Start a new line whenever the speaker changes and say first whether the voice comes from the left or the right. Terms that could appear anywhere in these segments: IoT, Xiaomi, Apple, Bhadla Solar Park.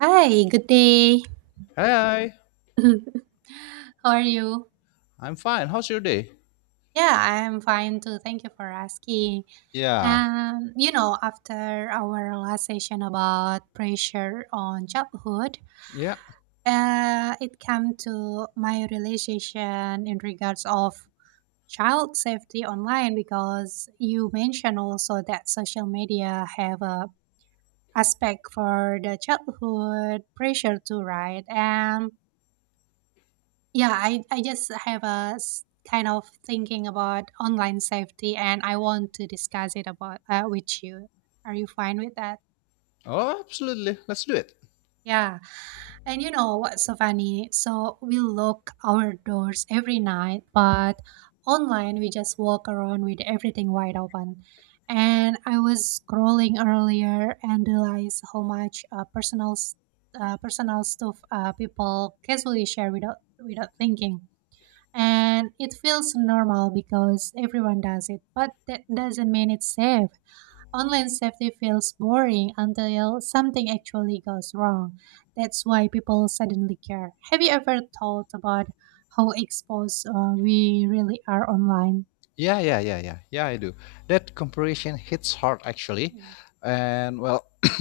right: Hi, good day.
left: Hey,
right: How are you?
left: I'm fine. How's your day?
right: Yeah, I am fine too. Thank you for asking.
left: Yeah.
right: After our last session about pressure on childhood,
left: Yeah.
right: it came to my realization in regards of child safety online because you mentioned also that social media have a aspect for the childhood pressure too, right? And yeah, I just have a kind of thinking about online safety and I want to discuss it about with you. Are you fine with that?
left: Oh, absolutely. Let's do it.
right: Yeah. And you know what's so funny? So we lock our doors every night, but online we just walk around with everything wide open. And I was scrolling earlier and realized how much personal stuff people casually share without thinking and it feels normal because everyone does it, but that doesn't mean it's safe. Online safety feels boring until something actually goes wrong. That's why people suddenly care. Have you ever thought about how exposed we really are online?
left: Yeah, yeah, yeah, yeah, yeah. I do. That comparison hits hard actually,
right: Mm,
left: and well,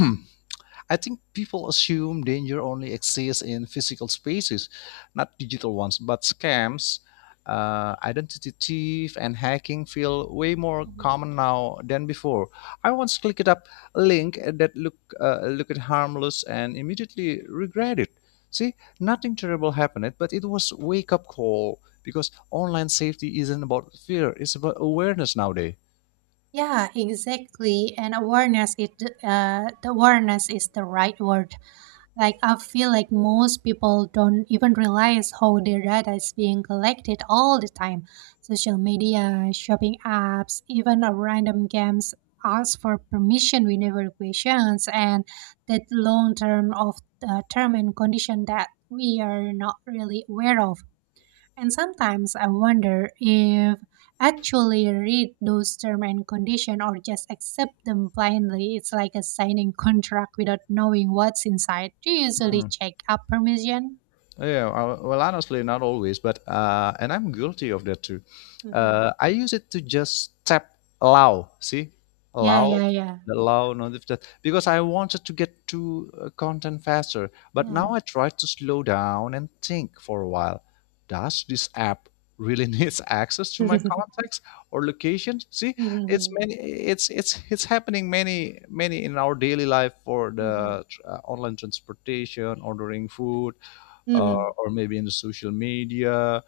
left: I think people assume danger only exists in physical spaces, not digital ones. But scams, identity thief, and hacking feel way more
right: mhm.
left: common now than before. I once clicked up a link that looked harmless and immediately regret it. See, nothing terrible happened, but it was wake up call, because online safety isn't about fear, it's about awareness nowadays.
right: Yeah, exactly. And the awareness is the right word. Like, I feel like most people don't even realize how their data is being collected all the time. Social media, shopping apps, even a random games ask for permission we never questions, and that long term of term and condition that we are not really aware of, and sometimes I wonder if actually read those terms and condition or just accept them blindly. It's like a signing contract without knowing what's inside. Do you usually
left: Hmm.
right: check up permission?
left: Yeah, well, honestly, not always, but and I'm guilty of that too.
right: Mhm.
left: I use it to just tap allow, see,
right: Yeah,
left: allow,
right: yeah, yeah.
left: allow notification because I wanted to get to content faster. But now
right: Yeah.
left: I try to slow down and think for a while. Does this app really needs access to my contacts or locations? See, it's
right: Mhm.
left: many, it's it's it's happening many in our daily life for
right: Mhm.
left: the online transportation, ordering food
right: Mhm.
left: or maybe in the social media,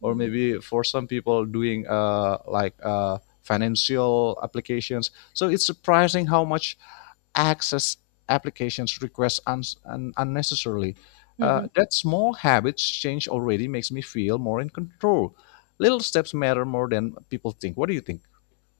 right: Mhm.
left: or
right: Mhm.
left: maybe for some people doing like financial applications, so it's surprising how much access applications requests unnecessarily.
right: Mhm.
left: That small habits change already makes me feel more in control. Little steps matter more than people think. What do you think?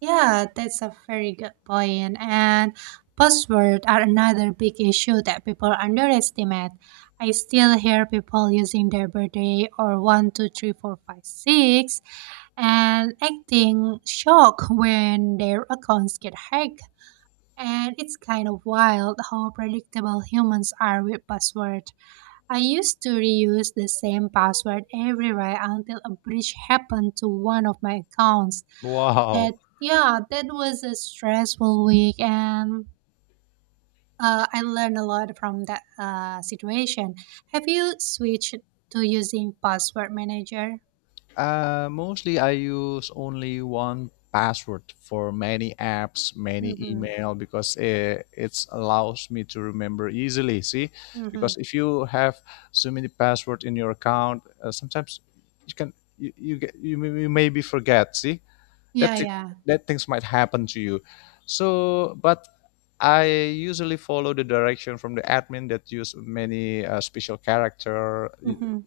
right: Yeah, that's a very good point. And passwords are another big issue that people underestimate. I still hear people using their birthday or one, two, three, four, five, six, and acting shocked when their accounts get hacked. And it's kind of wild how predictable humans are with buzzwords. I used to reuse the same password everywhere until a breach happened to one of my accounts.
left: Wow.
right: That yeah, that was a stressful week, and I learned a lot from that situation. Have you switched to using password manager?
left: Mostly I use only one password for many apps, many
right: Mm-hmm.
left: email, because it allows me to remember easily. See,
right: Mm-hmm.
left: because if you have so many password in your account, sometimes you can you you, get, you, may- you maybe forget. See,
right: Yeah,
left: that thi-
right: yeah.
left: that things might happen to you. So, but I usually follow the direction from the admin that use many special character,
right: Mm-hmm.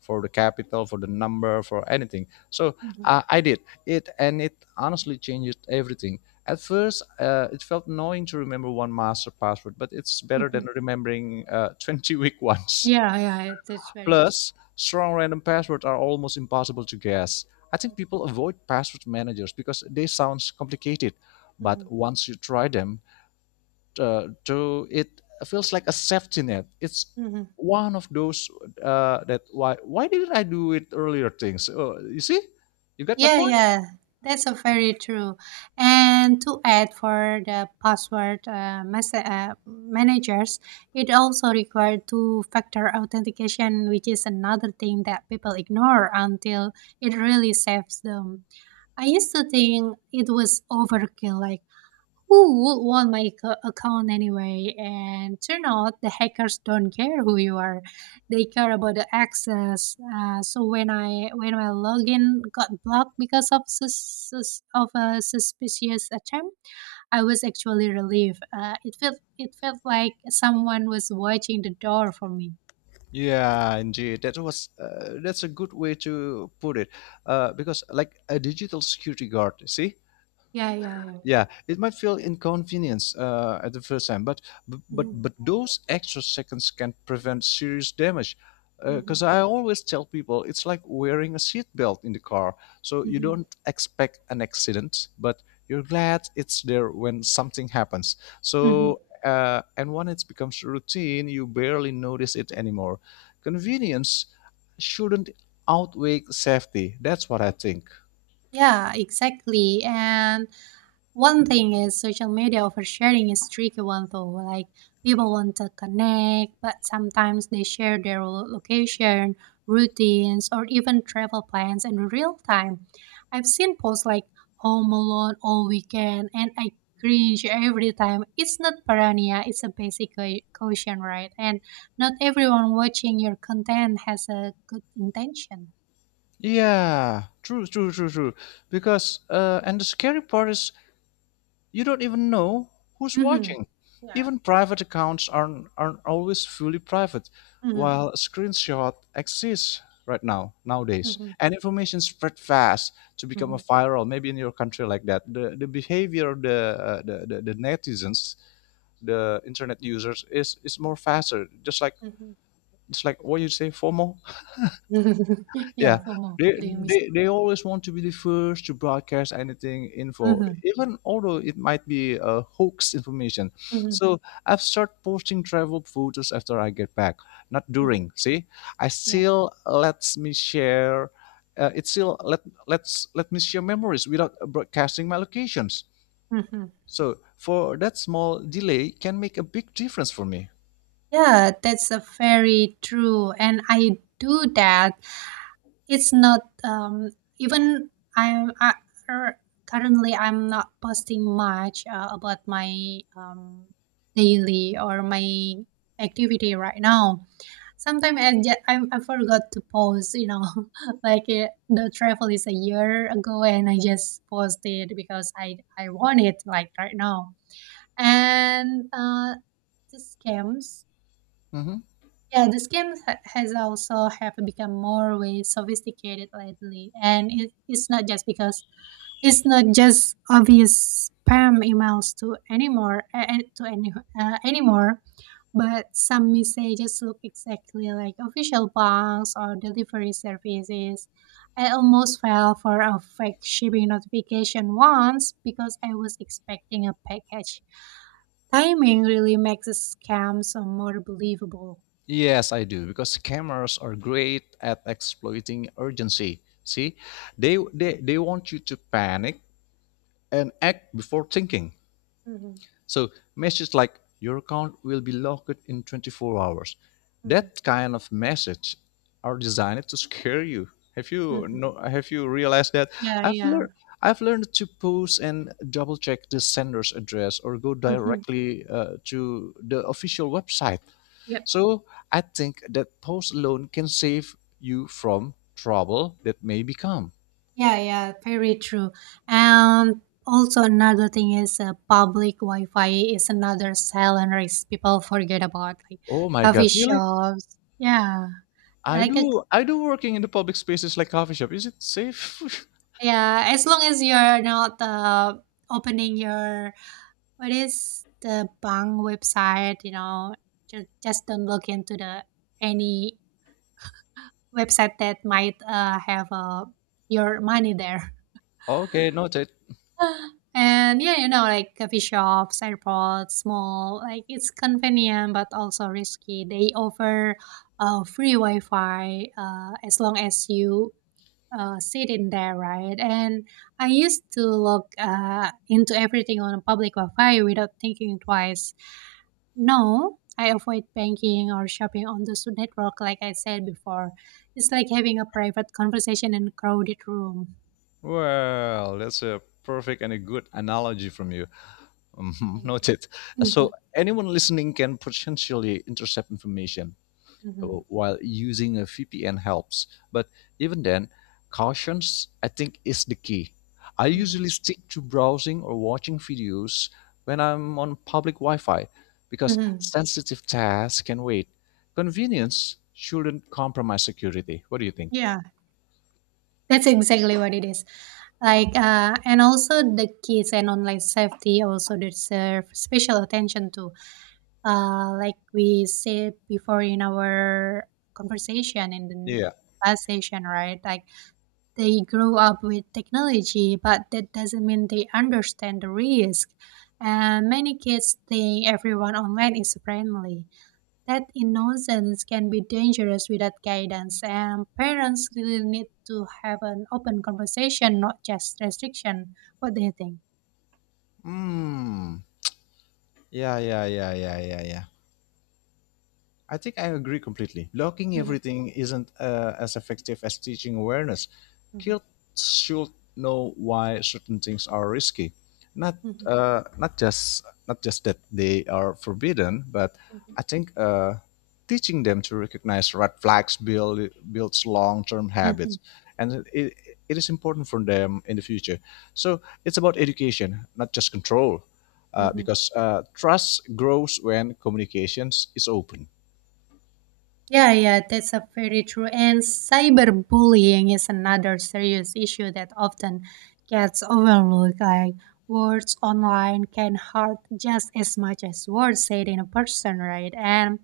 left: for the capital, for the number, for anything. So
right: Mm-hmm.
left: I did it, and it honestly changed everything. At first, it felt annoying to remember one master password, but it's better
right: Mm-hmm.
left: than remembering 20 weak ones.
right: Yeah, yeah. That's very
left: Plus, strong random passwords are almost impossible to guess. I think
right: true.
left: people avoid password managers because they sound complicated, but
right: Mm-hmm.
left: once you try them, to it feels like a safety net. It's
right: Mm-hmm.
left: one of those that why didn't I do it earlier things? Oh, you see, you got my
right: Yeah,
left: point.
right: yeah, that's a very true. And to add for the password managers, it also required two-factor authentication, which is another thing that people ignore until it really saves them. I used to think it was overkill, like who would want my account anyway? And turn out the hackers don't care who you are; they care about the access. So when my login got blocked because of a suspicious attempt, I was actually relieved. It felt like someone was watching the door for me.
left: Yeah, indeed. That's a good way to put it. Because like a digital security guard, see,
right: Yeah, yeah, yeah.
left: yeah it might feel inconvenience at the first time, but
right: Hmm.
left: those extra seconds can prevent serious damage, because
right: Hmm.
left: I always tell people it's like wearing a seatbelt in the car. So you
right: Hmm.
left: don't expect an accident, but you're glad it's there when something happens.
right: Hmm.
left: So and when it becomes routine, you barely notice it anymore. Convenience shouldn't outweigh safety. That's what I think.
right: Yeah, exactly. And one thing is social media over sharing is tricky one though. Like, people want to connect, but sometimes they share their location, routines, or even travel plans in real time. I've seen posts like home alone all weekend, and I cringe every time. It's not paranoia, it's a basic caution, right? And not everyone watching your content has a good intention.
left: Yeah, true, true, true, true. Because and the scary part is, you don't even know who's
right: Hmm.
left: watching.
right: Yeah.
left: Even private accounts aren't always fully private,
right: Hmm.
left: while a screenshot exists right now nowadays
right: Hmm.
left: and information spread fast to become a
right: Hmm.
left: viral, maybe in your country, like that. The behavior of the netizens, the internet users, is more faster, just like
right: Hmm.
left: what you say, FOMO. Yeah,
right: Yeah, FOMO, feeling missed out.
left: they always want to be the first to broadcast anything info,
right: Mhm,
left: even although it might be a hoax information.
right: mhm,
left: So I've started posting travel photos after I get back, not during.
right: mhm.
left: See, I
right: Yeah.
left: still lets me share. It still let me share memories without broadcasting my locations.
right: Mhm.
left: So for that, small delay can make a big difference for me.
right: Yeah, that's a very true, and I do that. It's not even I'm I, er, currently I'm not posting much about my daily or my activity right now. Sometimes I, ju- I forgot to post, you know, like the travel is a year ago, and I just posted because I want it like right now. And the scams,
left: Mhm.
right: yeah, the scams ha- has also have become more way sophisticated lately, and it's not just because it's not just obvious spam emails to anymore anymore, but some messages look exactly like official banks or delivery services. I almost fell for a fake shipping notification once because I was expecting a package. Timing really makes a scam so more believable.
left: Yes, I do, because scammers are great at exploiting urgency. See, they want you to panic and act before thinking.
right: Mm-hmm.
left: So messages like your account will be locked in 24 hours.
right: Hmm.
left: That kind of message are designed to scare you. Have you
right: Hmm.
left: no have you realized that?
right: Yeah,
left: I've
right: yeah.
left: learned I've learned to pause and double check the sender's address or go
right: Mm-hmm.
left: directly to the official website. So I think that pause alone can save you from trouble that may become.
right: Yeah, yeah, very true. And also another thing is public Wi-Fi is another silent risk people forget about, like
left: Oh my
right: coffee
left: god, really?
right: shops. Yeah, like a,
left: I do working in the public spaces like coffee shop. Is it safe?
right: yeah, as long as you're not opening your what is the bank website, you know, just don't look into the any website that might have your money there.
left: Okay, noted.
right: And yeah, you know, like coffee shops, airports, small, like it's convenient but also risky. They offer free Wi-Fi as long as you sit in there, right? And I used to log into everything on public Wi-Fi without thinking twice. No, I avoid banking or shopping on the network, like I said before. It's like having a private conversation in a crowded room.
left: Well, that's a perfect and a good analogy from you. Mhm,
right: Thank you.
left: noted.
right: Hmm.
left: So anyone listening can potentially intercept information. uh,
right: Hmm.
left: while using a VPN helps. But even then, cautions I think is the key. I
right: Hmm.
left: usually stick to browsing or watching videos when I'm on public Wi-Fi because
right: Mhm.
left: sensitive tasks can wait. Convenience shouldn't compromise security. What do you think?
right: Yeah, that's exactly what it is. Like, and also the kids and online safety also deserve special attention too. Like we said before in our conversation in the
left: Yeah.
right: last session, right? Like, they grow up with technology, but that doesn't mean they understand the risk. And many kids think everyone online is friendly. That innocence can be dangerous without guidance, and parents really need to have an open conversation, not just restriction. What do you think?
left: Mm. Yeah, yeah, yeah, yeah, yeah, yeah. I think I agree completely. Blocking
right: Mhm,
left: everything isn't as effective as teaching awareness.
right: mhm,
left: Kids should know why certain things are risky, not
right: mhm,
left: not just that they are forbidden, but
right: mhm.
left: I think teaching them to recognize red flags, builds long-term
right: Mm.
left: habits, and it is important for them in the future. So it's about education, not just control,
right: Mhm.
left: because trust grows when communications is open.
right: Yeah, yeah, that's a very true. And cyberbullying is another serious issue that often gets overlooked. Like, words online can hurt just as much as words said in a person, right? And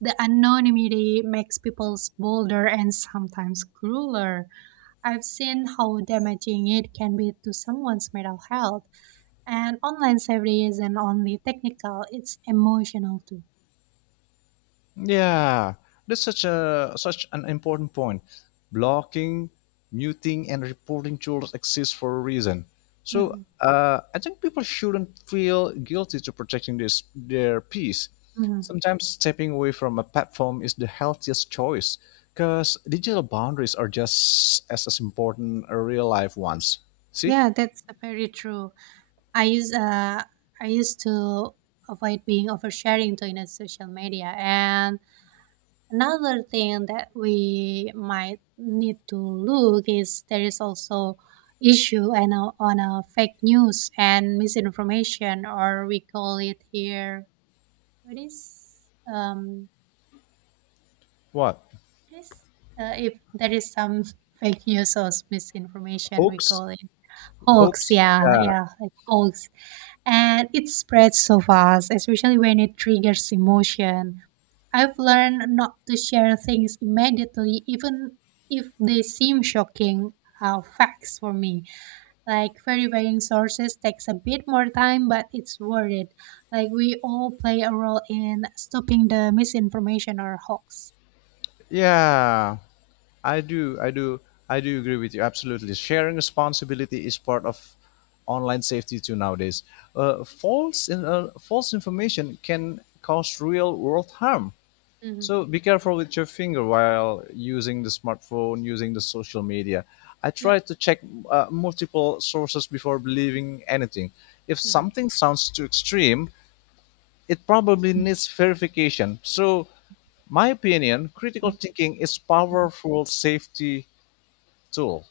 right: the anonymity makes people bolder and sometimes crueler. I've seen how damaging it can be to someone's mental health. And online safety isn't only technical, it's emotional too.
left: Yeah, that's such an important point. Blocking, muting, and reporting tools exist for a reason. So
right: Hmm.
left: I think people shouldn't feel guilty to protecting this their peace.
right: Hmm.
left: Sometimes stepping away from a platform is the healthiest choice, because digital boundaries are just as important as real life ones. See?
right: Yeah, that's very true. I use uh I used to avoid being oversharing to in a social media. And another thing that we might need to look is there is also issue and on a fake news and misinformation, or we call it here what is um
left: What?
right: what is if there is some fake news or misinformation we
left: Hoax?
right: call it hoax,
left: Hoax?
right: yeah,
left: Yeah.
right: yeah, like hoax, and it spreads so fast, especially when it triggers emotion. I've learned not to share things immediately, even if they seem shocking facts for me. Like, verifying sources takes a bit more time, but it's worth it. Like, we all play a role in stopping the misinformation or hoax.
left: Yeah. I do. I do. I do agree with you. Absolutely. Sharing responsibility is part of online safety too nowadays. False information can cause real world harm.
right: Hmm.
left: So be careful with your finger while using the smartphone, using the social media. I try
right: Yep.
left: to check multiple sources before believing anything. If
right: Mhm.
left: something sounds too extreme, it probably needs verification. So, my opinion, critical thinking is powerful safety tool.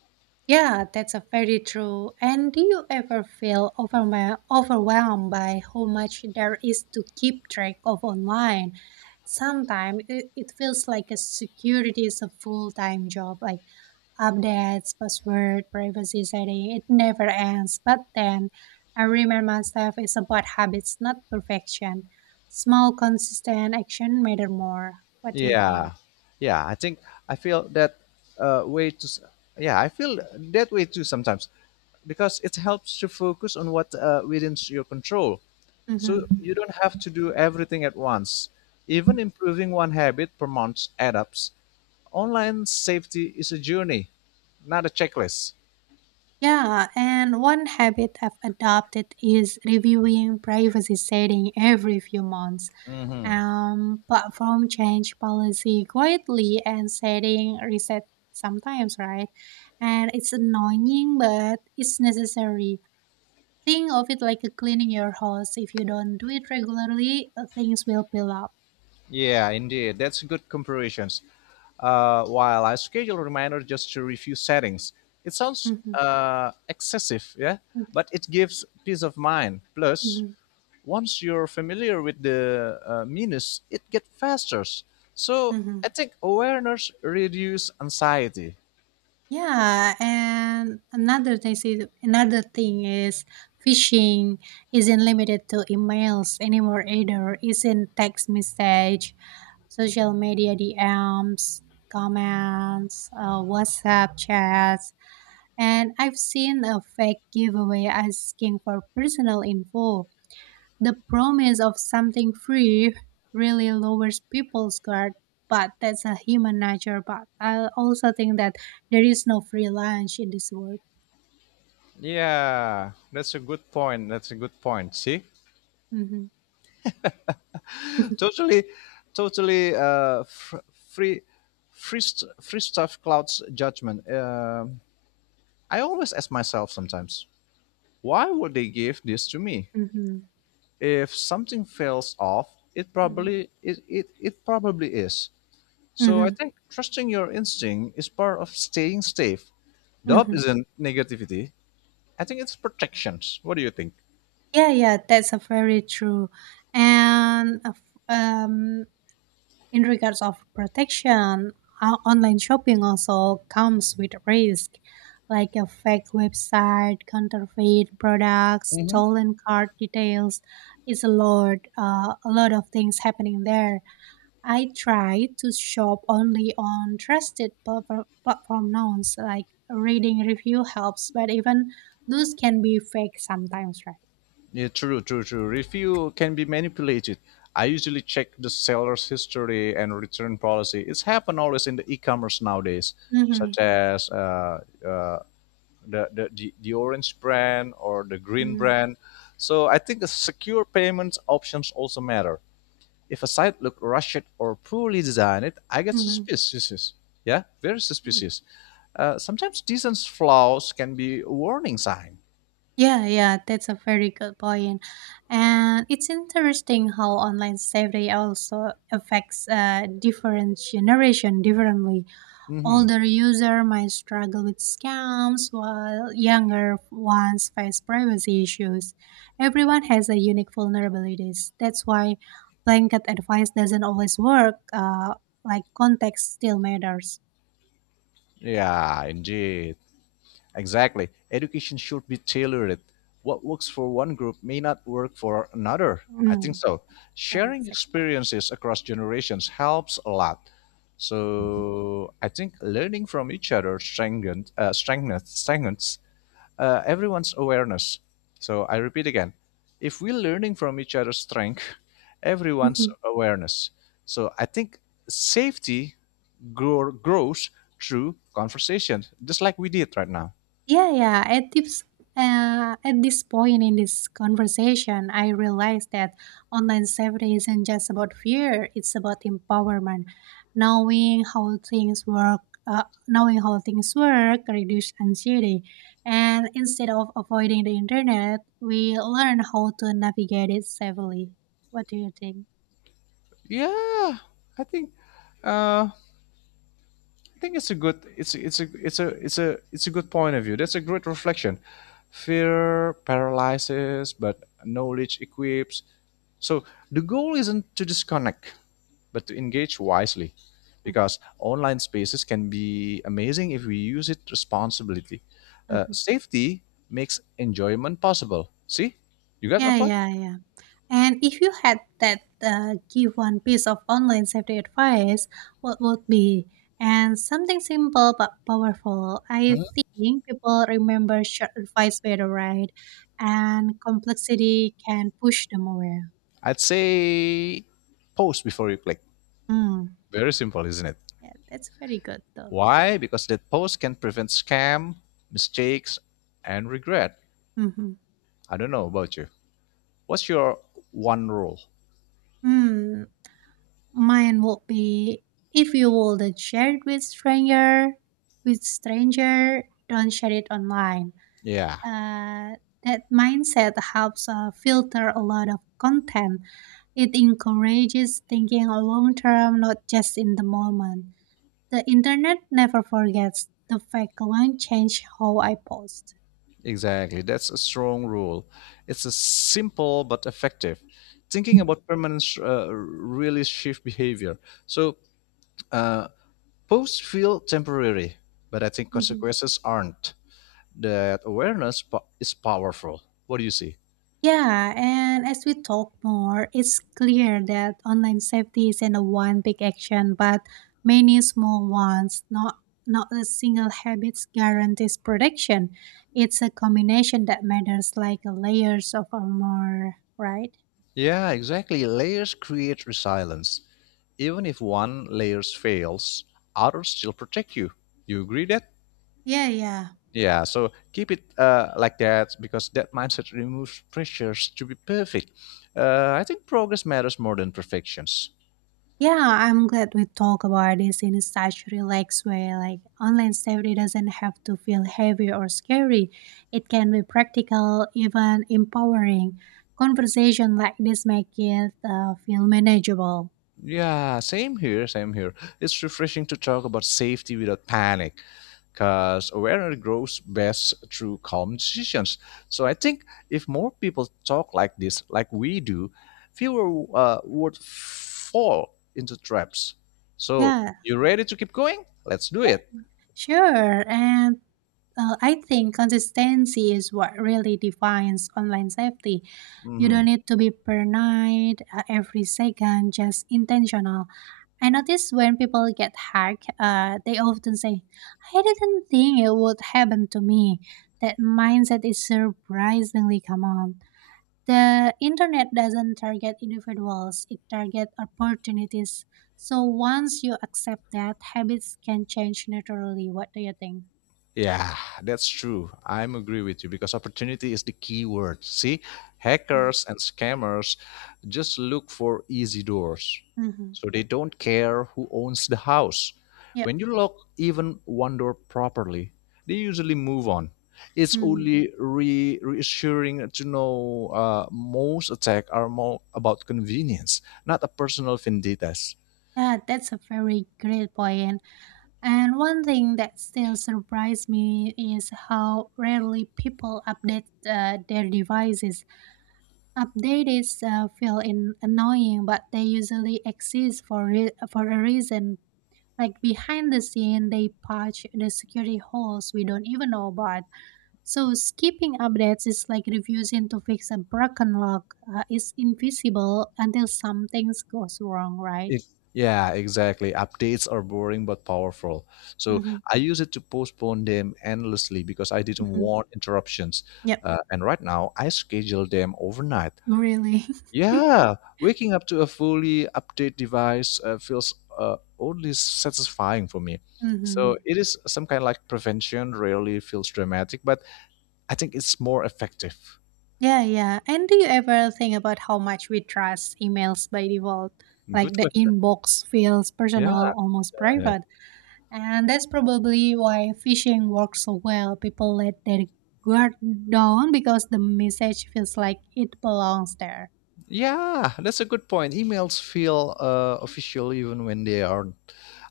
right: Yeah, that's a very true. And do you ever feel overwhelmed by how much there is to keep track of online? Sometimes it feels like a security is a full-time job, like updates, password, privacy setting, it never ends. But then I remind myself it's about habits, not perfection. Small, consistent action matter more. What do you think?
left: Yeah, yeah. I think I feel that way to. Yeah, I feel that way too sometimes, because it helps to focus on what within your control. So
right: Mm-hmm.
left: you don't have to do everything at once. Even improving one habit per month adds up. Online safety is a journey, not a checklist.
right: Yeah, and one habit I've adopted is reviewing privacy setting every few months.
left: Hmm.
right: Platform change policy quietly and setting reset sometimes, right? And it's annoying, but it's necessary. Think of it like a cleaning your house. If you don't do it regularly, things will pile up.
left: Yeah, indeed. That's good comparisons. While I schedule reminder just to review settings, it sounds
right: Mhm,
left: excessive, yeah,
right: mhm,
left: but it gives peace of mind. Plus,
right: mhm,
left: once you're familiar with the minus, it gets faster. So
right: mhm.
left: I think awareness reduces anxiety.
right: Yeah, and another thing is phishing isn't limited to emails anymore either. It's in text message, social media DMs, comments, WhatsApp chats, and I've seen a fake giveaway asking for personal info. The promise of something free really lowers people's guard, but that's a human nature. But I also think that there is no free lunch in this world.
left: Yeah, that's a good point. That's a good point. See,
right: Hmm.
left: totally, totally uh, fr- free, free, st- free stuff clouds judgment. I always ask myself sometimes, why would they give this to me?
right: Hmm.
left: If something fails off, it
right: Hmm.
left: probably it, it, it probably is. So I
right: Hmm.
left: think trusting your instinct is part of staying safe. Doubt
right: Hmm.
left: isn't negativity. I think it's protections. What do you think?
right: Yeah, yeah, that's a very true. And um, in regards of protection, online shopping also comes with risk, like a fake website, counterfeit products, stolen card details. It's a lot of things happening there. I try to shop only on trusted platform now, so like reading review helps, but even those can be fake sometimes, right?
left: Yeah, true, true, true. Review can be manipulated. I usually check the seller's history and return policy. It's happened always in the e-commerce nowadays,
right: Mm-hmm,
left: such as uh, the orange brand or the green
right: mm-hmm,
left: brand. So I think the secure payment options also matter. If a site look rushed or poorly designed, I get
right: mm-hmm.
left: suspicious. Yeah, very suspicious. Sometimes decent flaws can be a warning sign.
right: Yeah, yeah, that's a very good point. And it's interesting how online safety also affects different generation differently.
left: Hmm.
right: Older user might struggle with scams while younger ones face privacy issues. Everyone has a unique vulnerabilities. That's why blanket advice doesn't always work. Like, context still matters.
left: Yeah, indeed. Exactly. Education should be tailored. What works for one group may not work for another. I think
right: Mm,
left: so.
right: yeah,
left: Sharing
right: exactly.
left: experiences across generations helps a lot. So I think learning from each other strengthens everyone's awareness. So I repeat again, if we're learning from each other's strength, everyone's awareness. So I think safety grows through conversation, just like we did right now.
right: Yeah, yeah. At this point in this conversation, I realized that online safety isn't just about fear; it's about empowerment. Knowing how things work, uh, Knowing how things work, reduce anxiety, and instead of avoiding the internet, we learn how to navigate it safely. What do you think?
left: Yeah, I think uh, I think it's a good it's a it's a it's a it's a good point of view. That's a great reflection. Fear paralyzes, but knowledge equips. So the goal isn't to disconnect, but to engage wisely,
right: Mhm,
left: because online spaces can be amazing if we use it responsibly. Uh,
right: mhm.
left: safety makes enjoyment possible. See, you got my
right: Yeah,
left: point?
right: yeah, yeah. And if you had that give one piece of online safety advice, what would be? And something simple but powerful. I
left: Mhm.
right: think people remember short advice better, right? And complexity can push them away.
left: I'd say post before you click.
right: Mm,
left: Very simple, isn't it?
right: yeah, that's very good though.
left: Why? Because that post can prevent scam, mistakes, and regret.
right: Mm-hmm.
left: I don't know about you. What's your one rule?
right: Mm, Mine would be if you would share it with stranger, don't share it online.
left: Yeah.
right: Uh, that mindset helps filter a lot of content. It encourages thinking a long term, not just in the moment. The internet never forgets the fact alone change how I post.
left: Exactly. That's a strong rule. It's a simple but effective. Thinking about permanence really shift behavior. So uh, posts feel temporary, but I think
right: Mm-hmm.
left: consequences aren't. That awareness is powerful. What do you see?
right: Yeah, and as we talk more, it's clear that online safety isn't a one big action, but many small ones. Not a single habit guarantees protection. It's a combination that matters, like layers of armor, right?
left: Yeah, exactly. Layers create resilience. Even if one layer fails, others still protect you. You agree that?
right: Yeah, yeah.
left: Yeah, so keep it like that, because that mindset removes pressures to be perfect. I think progress matters more than perfections.
right: Yeah, I'm glad we talk about this in such relaxed way. Like online safety doesn't have to feel heavy or scary. It can be practical, even empowering. Conversation like this make it feel manageable.
left: Yeah, same here, same here. It's refreshing to talk about safety without panic, because awareness grows best through calm decisions. So I think if more people talk like this, like we do, fewer would fall into traps. So
right: Yeah.
left: you ready to keep going? Let's do
right: Yeah.
left: it.
right: Sure, and I think consistency is what really defines online safety. You don't
left: Mhm.
right: need to be paranoid every second, just intentional. I notice when people get hacked, they often say, I didn't think it would happen to me. That mindset is surprisingly common. The internet doesn't target individuals, it targets opportunities. So once you accept that, habits can change naturally. What do you think?
left: Yeah, that's true. I'm agree with you because opportunity is the key word. See, hackers and scammers just look for easy doors.
right: Mm-hmm.
left: So they don't care who owns the house.
right: Yep.
left: When you lock even one door properly, they usually move on. It's
right: Mm.
left: only reassuring to know, most attacks are more about convenience, not a personal vendetta.
right: Yeah, that's a very great point. And one thing that still surprised me is how rarely people update their devices. Updates feel in annoying, but they usually exist for for a reason. Like behind the scene, they patch the security holes we don't even know about. So skipping updates is like refusing to fix a broken lock. It's invisible until something goes wrong, right?
left: Yeah, exactly. Updates are boring but powerful. So
right: Mm-hmm,
left: I use it to postpone them endlessly because I didn't
right: mm-hmm.
left: want interruptions.
right: Yep,
left: And right now, I schedule them overnight.
right: really.
left: Yeah, waking up to a fully update device feels oddly satisfying for me.
right: Mm-hmm.
left: So it is some kind of like prevention. Rarely feels dramatic, but I think it's more effective.
right: Yeah, yeah. And do you ever think about how much we trust emails by default? Like
left: Good
right: the
left: question.
right: inbox feels
left: Yeah,
right: personal, almost
left: yeah.
right: private. And that's probably why phishing works so well. People let their guard down because the message feels like it belongs there.
left: Yeah, that's a good point. Emails feel official even when they aren't.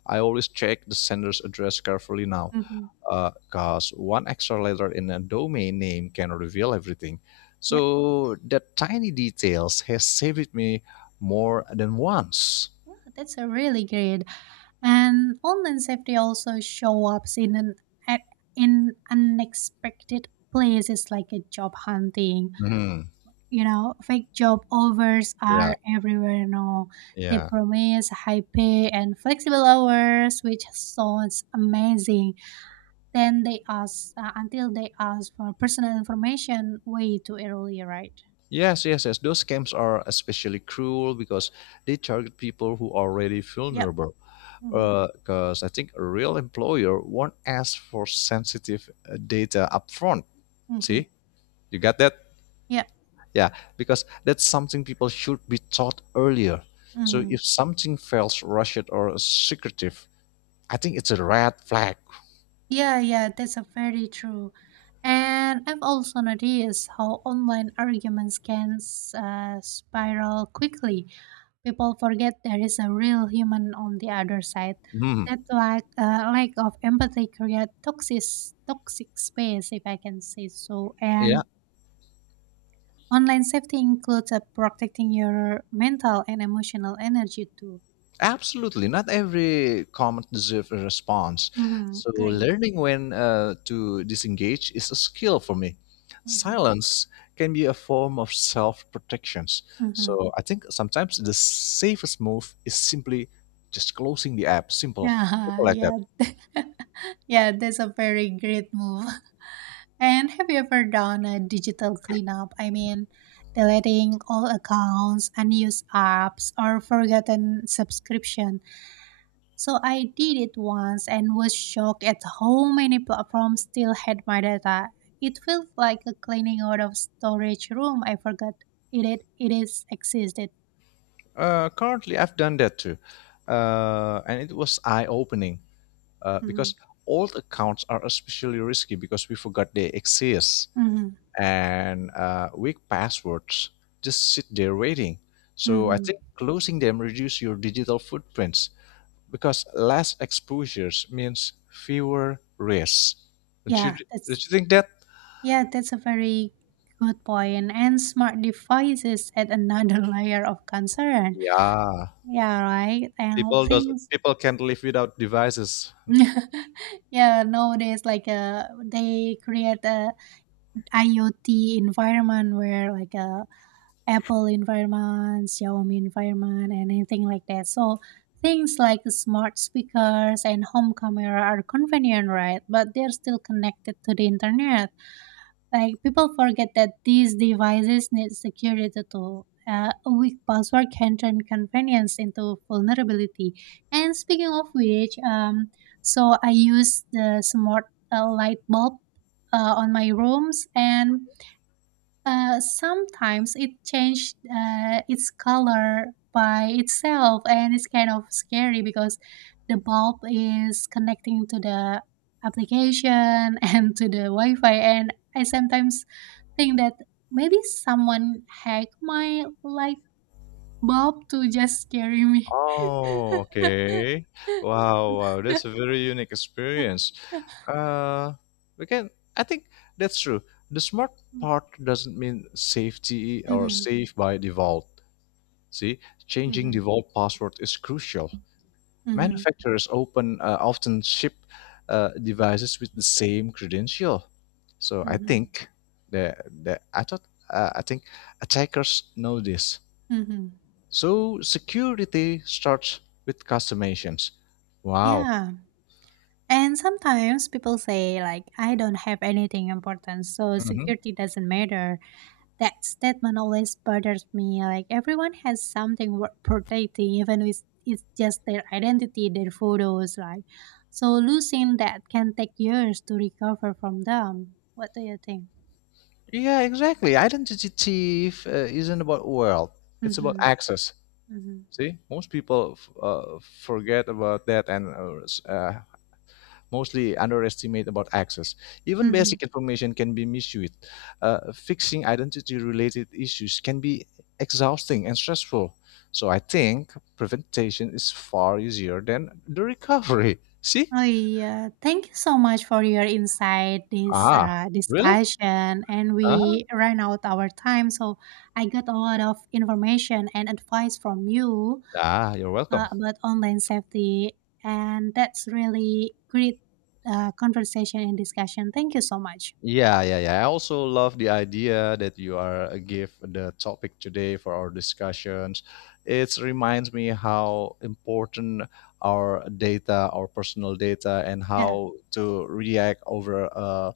left: I always check the sender's address carefully now,
right: Hmm.
left: because one extra letter in a domain name can reveal everything.
right: Yeah,
left: So that tiny details has saved me more than once.
right: that's a really great. And online safety also show up at- in unexpected places like a job hunting.
left: Hmm.
right: You know, fake job offers
left: Yeah,
right: are everywhere now. They
left: yeah.
right: promise high pay and flexible hours, which sounds amazing. Then they ask until they ask for personal information way too early, right?
left: Yes, yes, yes. Those scams are especially cruel because they target people who are already
right: Yep.
left: vulnerable.
right: Hmm.
left: Because I think a real employer won't ask for sensitive data upfront.
right: Hmm.
left: See, you got that?
right: Yep.
left: Yeah, because that's something people should be taught earlier. So
right: Hmm.
left: if something feels rushed or secretive, I think it's a red flag.
right: Yeah, yeah, that's a very true. And I've also noticed how online arguments can spiral quickly. People forget there is a real human on the other side.
left: Hmm.
right: That lack of empathy creates toxic space, if I can say so.
left: Yeah.
right: And online safety includes protecting your mental and emotional energy too.
left: Absolutely, not every comment deserves a response.
right: Mm-hmm.
left: So,
right: Great.
left: learning when to disengage is a skill for me.
right: Mm-hmm.
left: Silence can be a form of self protection.
right: Mm-hmm.
left: So, I think sometimes the safest move is simply just closing the app. Simple, simple
right: Yeah,
left: like that.
right: yeah, yeah. That's a very great move. And have you ever done a digital cleanup? I mean, deleting all accounts, unused apps, or forgotten subscription. So I did it once and was shocked at how many platforms still had my data. It felt like a cleaning out of storage room. I forgot it is existed.
left: Currently, I've done that too, and it was eye opening
right: Hmm.
left: because old accounts are especially risky because we forgot they exist.
right: Hmm.
left: And weak passwords just sit there waiting. So I
right: Hmm.
left: think closing them reduce your digital footprints because less exposures means fewer risks. Don't you,
right: Yeah,
left: don't
right: that's
left: you think that?
right: yeah, that's a very good point. And smart devices add another layer of concern.
left: Yeah,
right: Yeah, right. And things
left: people can't live without devices.
right: yeah, nowadays like they create a IoT environment where like Apple environment, Xiaomi environment, and anything like that. So things like the smart speakers and home camera are convenient, right? But they're still connected to the internet. Like people forget that these devices need security too. A weak password can turn convenience into vulnerability. And speaking of which, so I use the smart light bulb on my rooms and sometimes it changed its color by itself, and it's kind of scary because the bulb is connecting to the application and to the Wi-Fi, and I sometimes think that maybe someone hacked my light bulb to just scare me.
left: Oh, okay. Wow, wow, that's a very unique experience. Uh, we can. I think that's true. The smart part doesn't mean safety or
right: Mhm,
left: safe by default. See, changing the
right: mhm,
left: vault password is crucial.
right: mhm,
left: Manufacturers open, often ship devices with the same credential. So I
right: mhm,
left: think the the I thought I think attackers know this.
right: mhm.
left: So security starts with customizations. Wow.
right: Yeah. And sometimes people say like I don't have anything important, so
left: Hmm.
right: security doesn't matter. That statement always bothers me. Like everyone has something worth protecting, even if it's just their identity, their photos, like so losing that can take years to recover from them. What do you think?
left: Yeah, exactly. Identity thief isn't about wealth; it's about
right: Mm-hmm.
left: access.
right: Mm-hmm.
left: See, most people forget about that and mostly underestimate about access. Even
right: Mm-hmm.
left: basic information can be misused. Fixing identity-related issues can be exhausting and stressful. So I think prevention is far easier than the recovery. See?
right: Oh yeah, thank you so much for your insight, this
left: Ah, really?
right: discussion, and
left: Uh-huh.
right: we ran out our time, so I got a lot of information and advice from you
left: Ah, you're welcome.
right: about online safety, and that's really great conversation and discussion. Thank you so much.
left: Yeah, yeah, yeah. I also love the idea that you are give the topic today for our discussions. It reminds me how important our data, our personal data, and
right: Yeah.
left: how to react over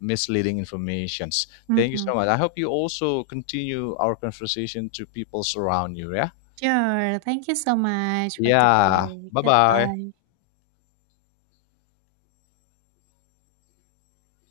left: misleading informations. Thank you
right: Mm-hmm.
left: so much. I hope you also continue our conversation to people around you. Yeah.
right: Sure. Thank you so much for
left: Yeah.
right: today.
left: Bye bye.
right: Goodbye.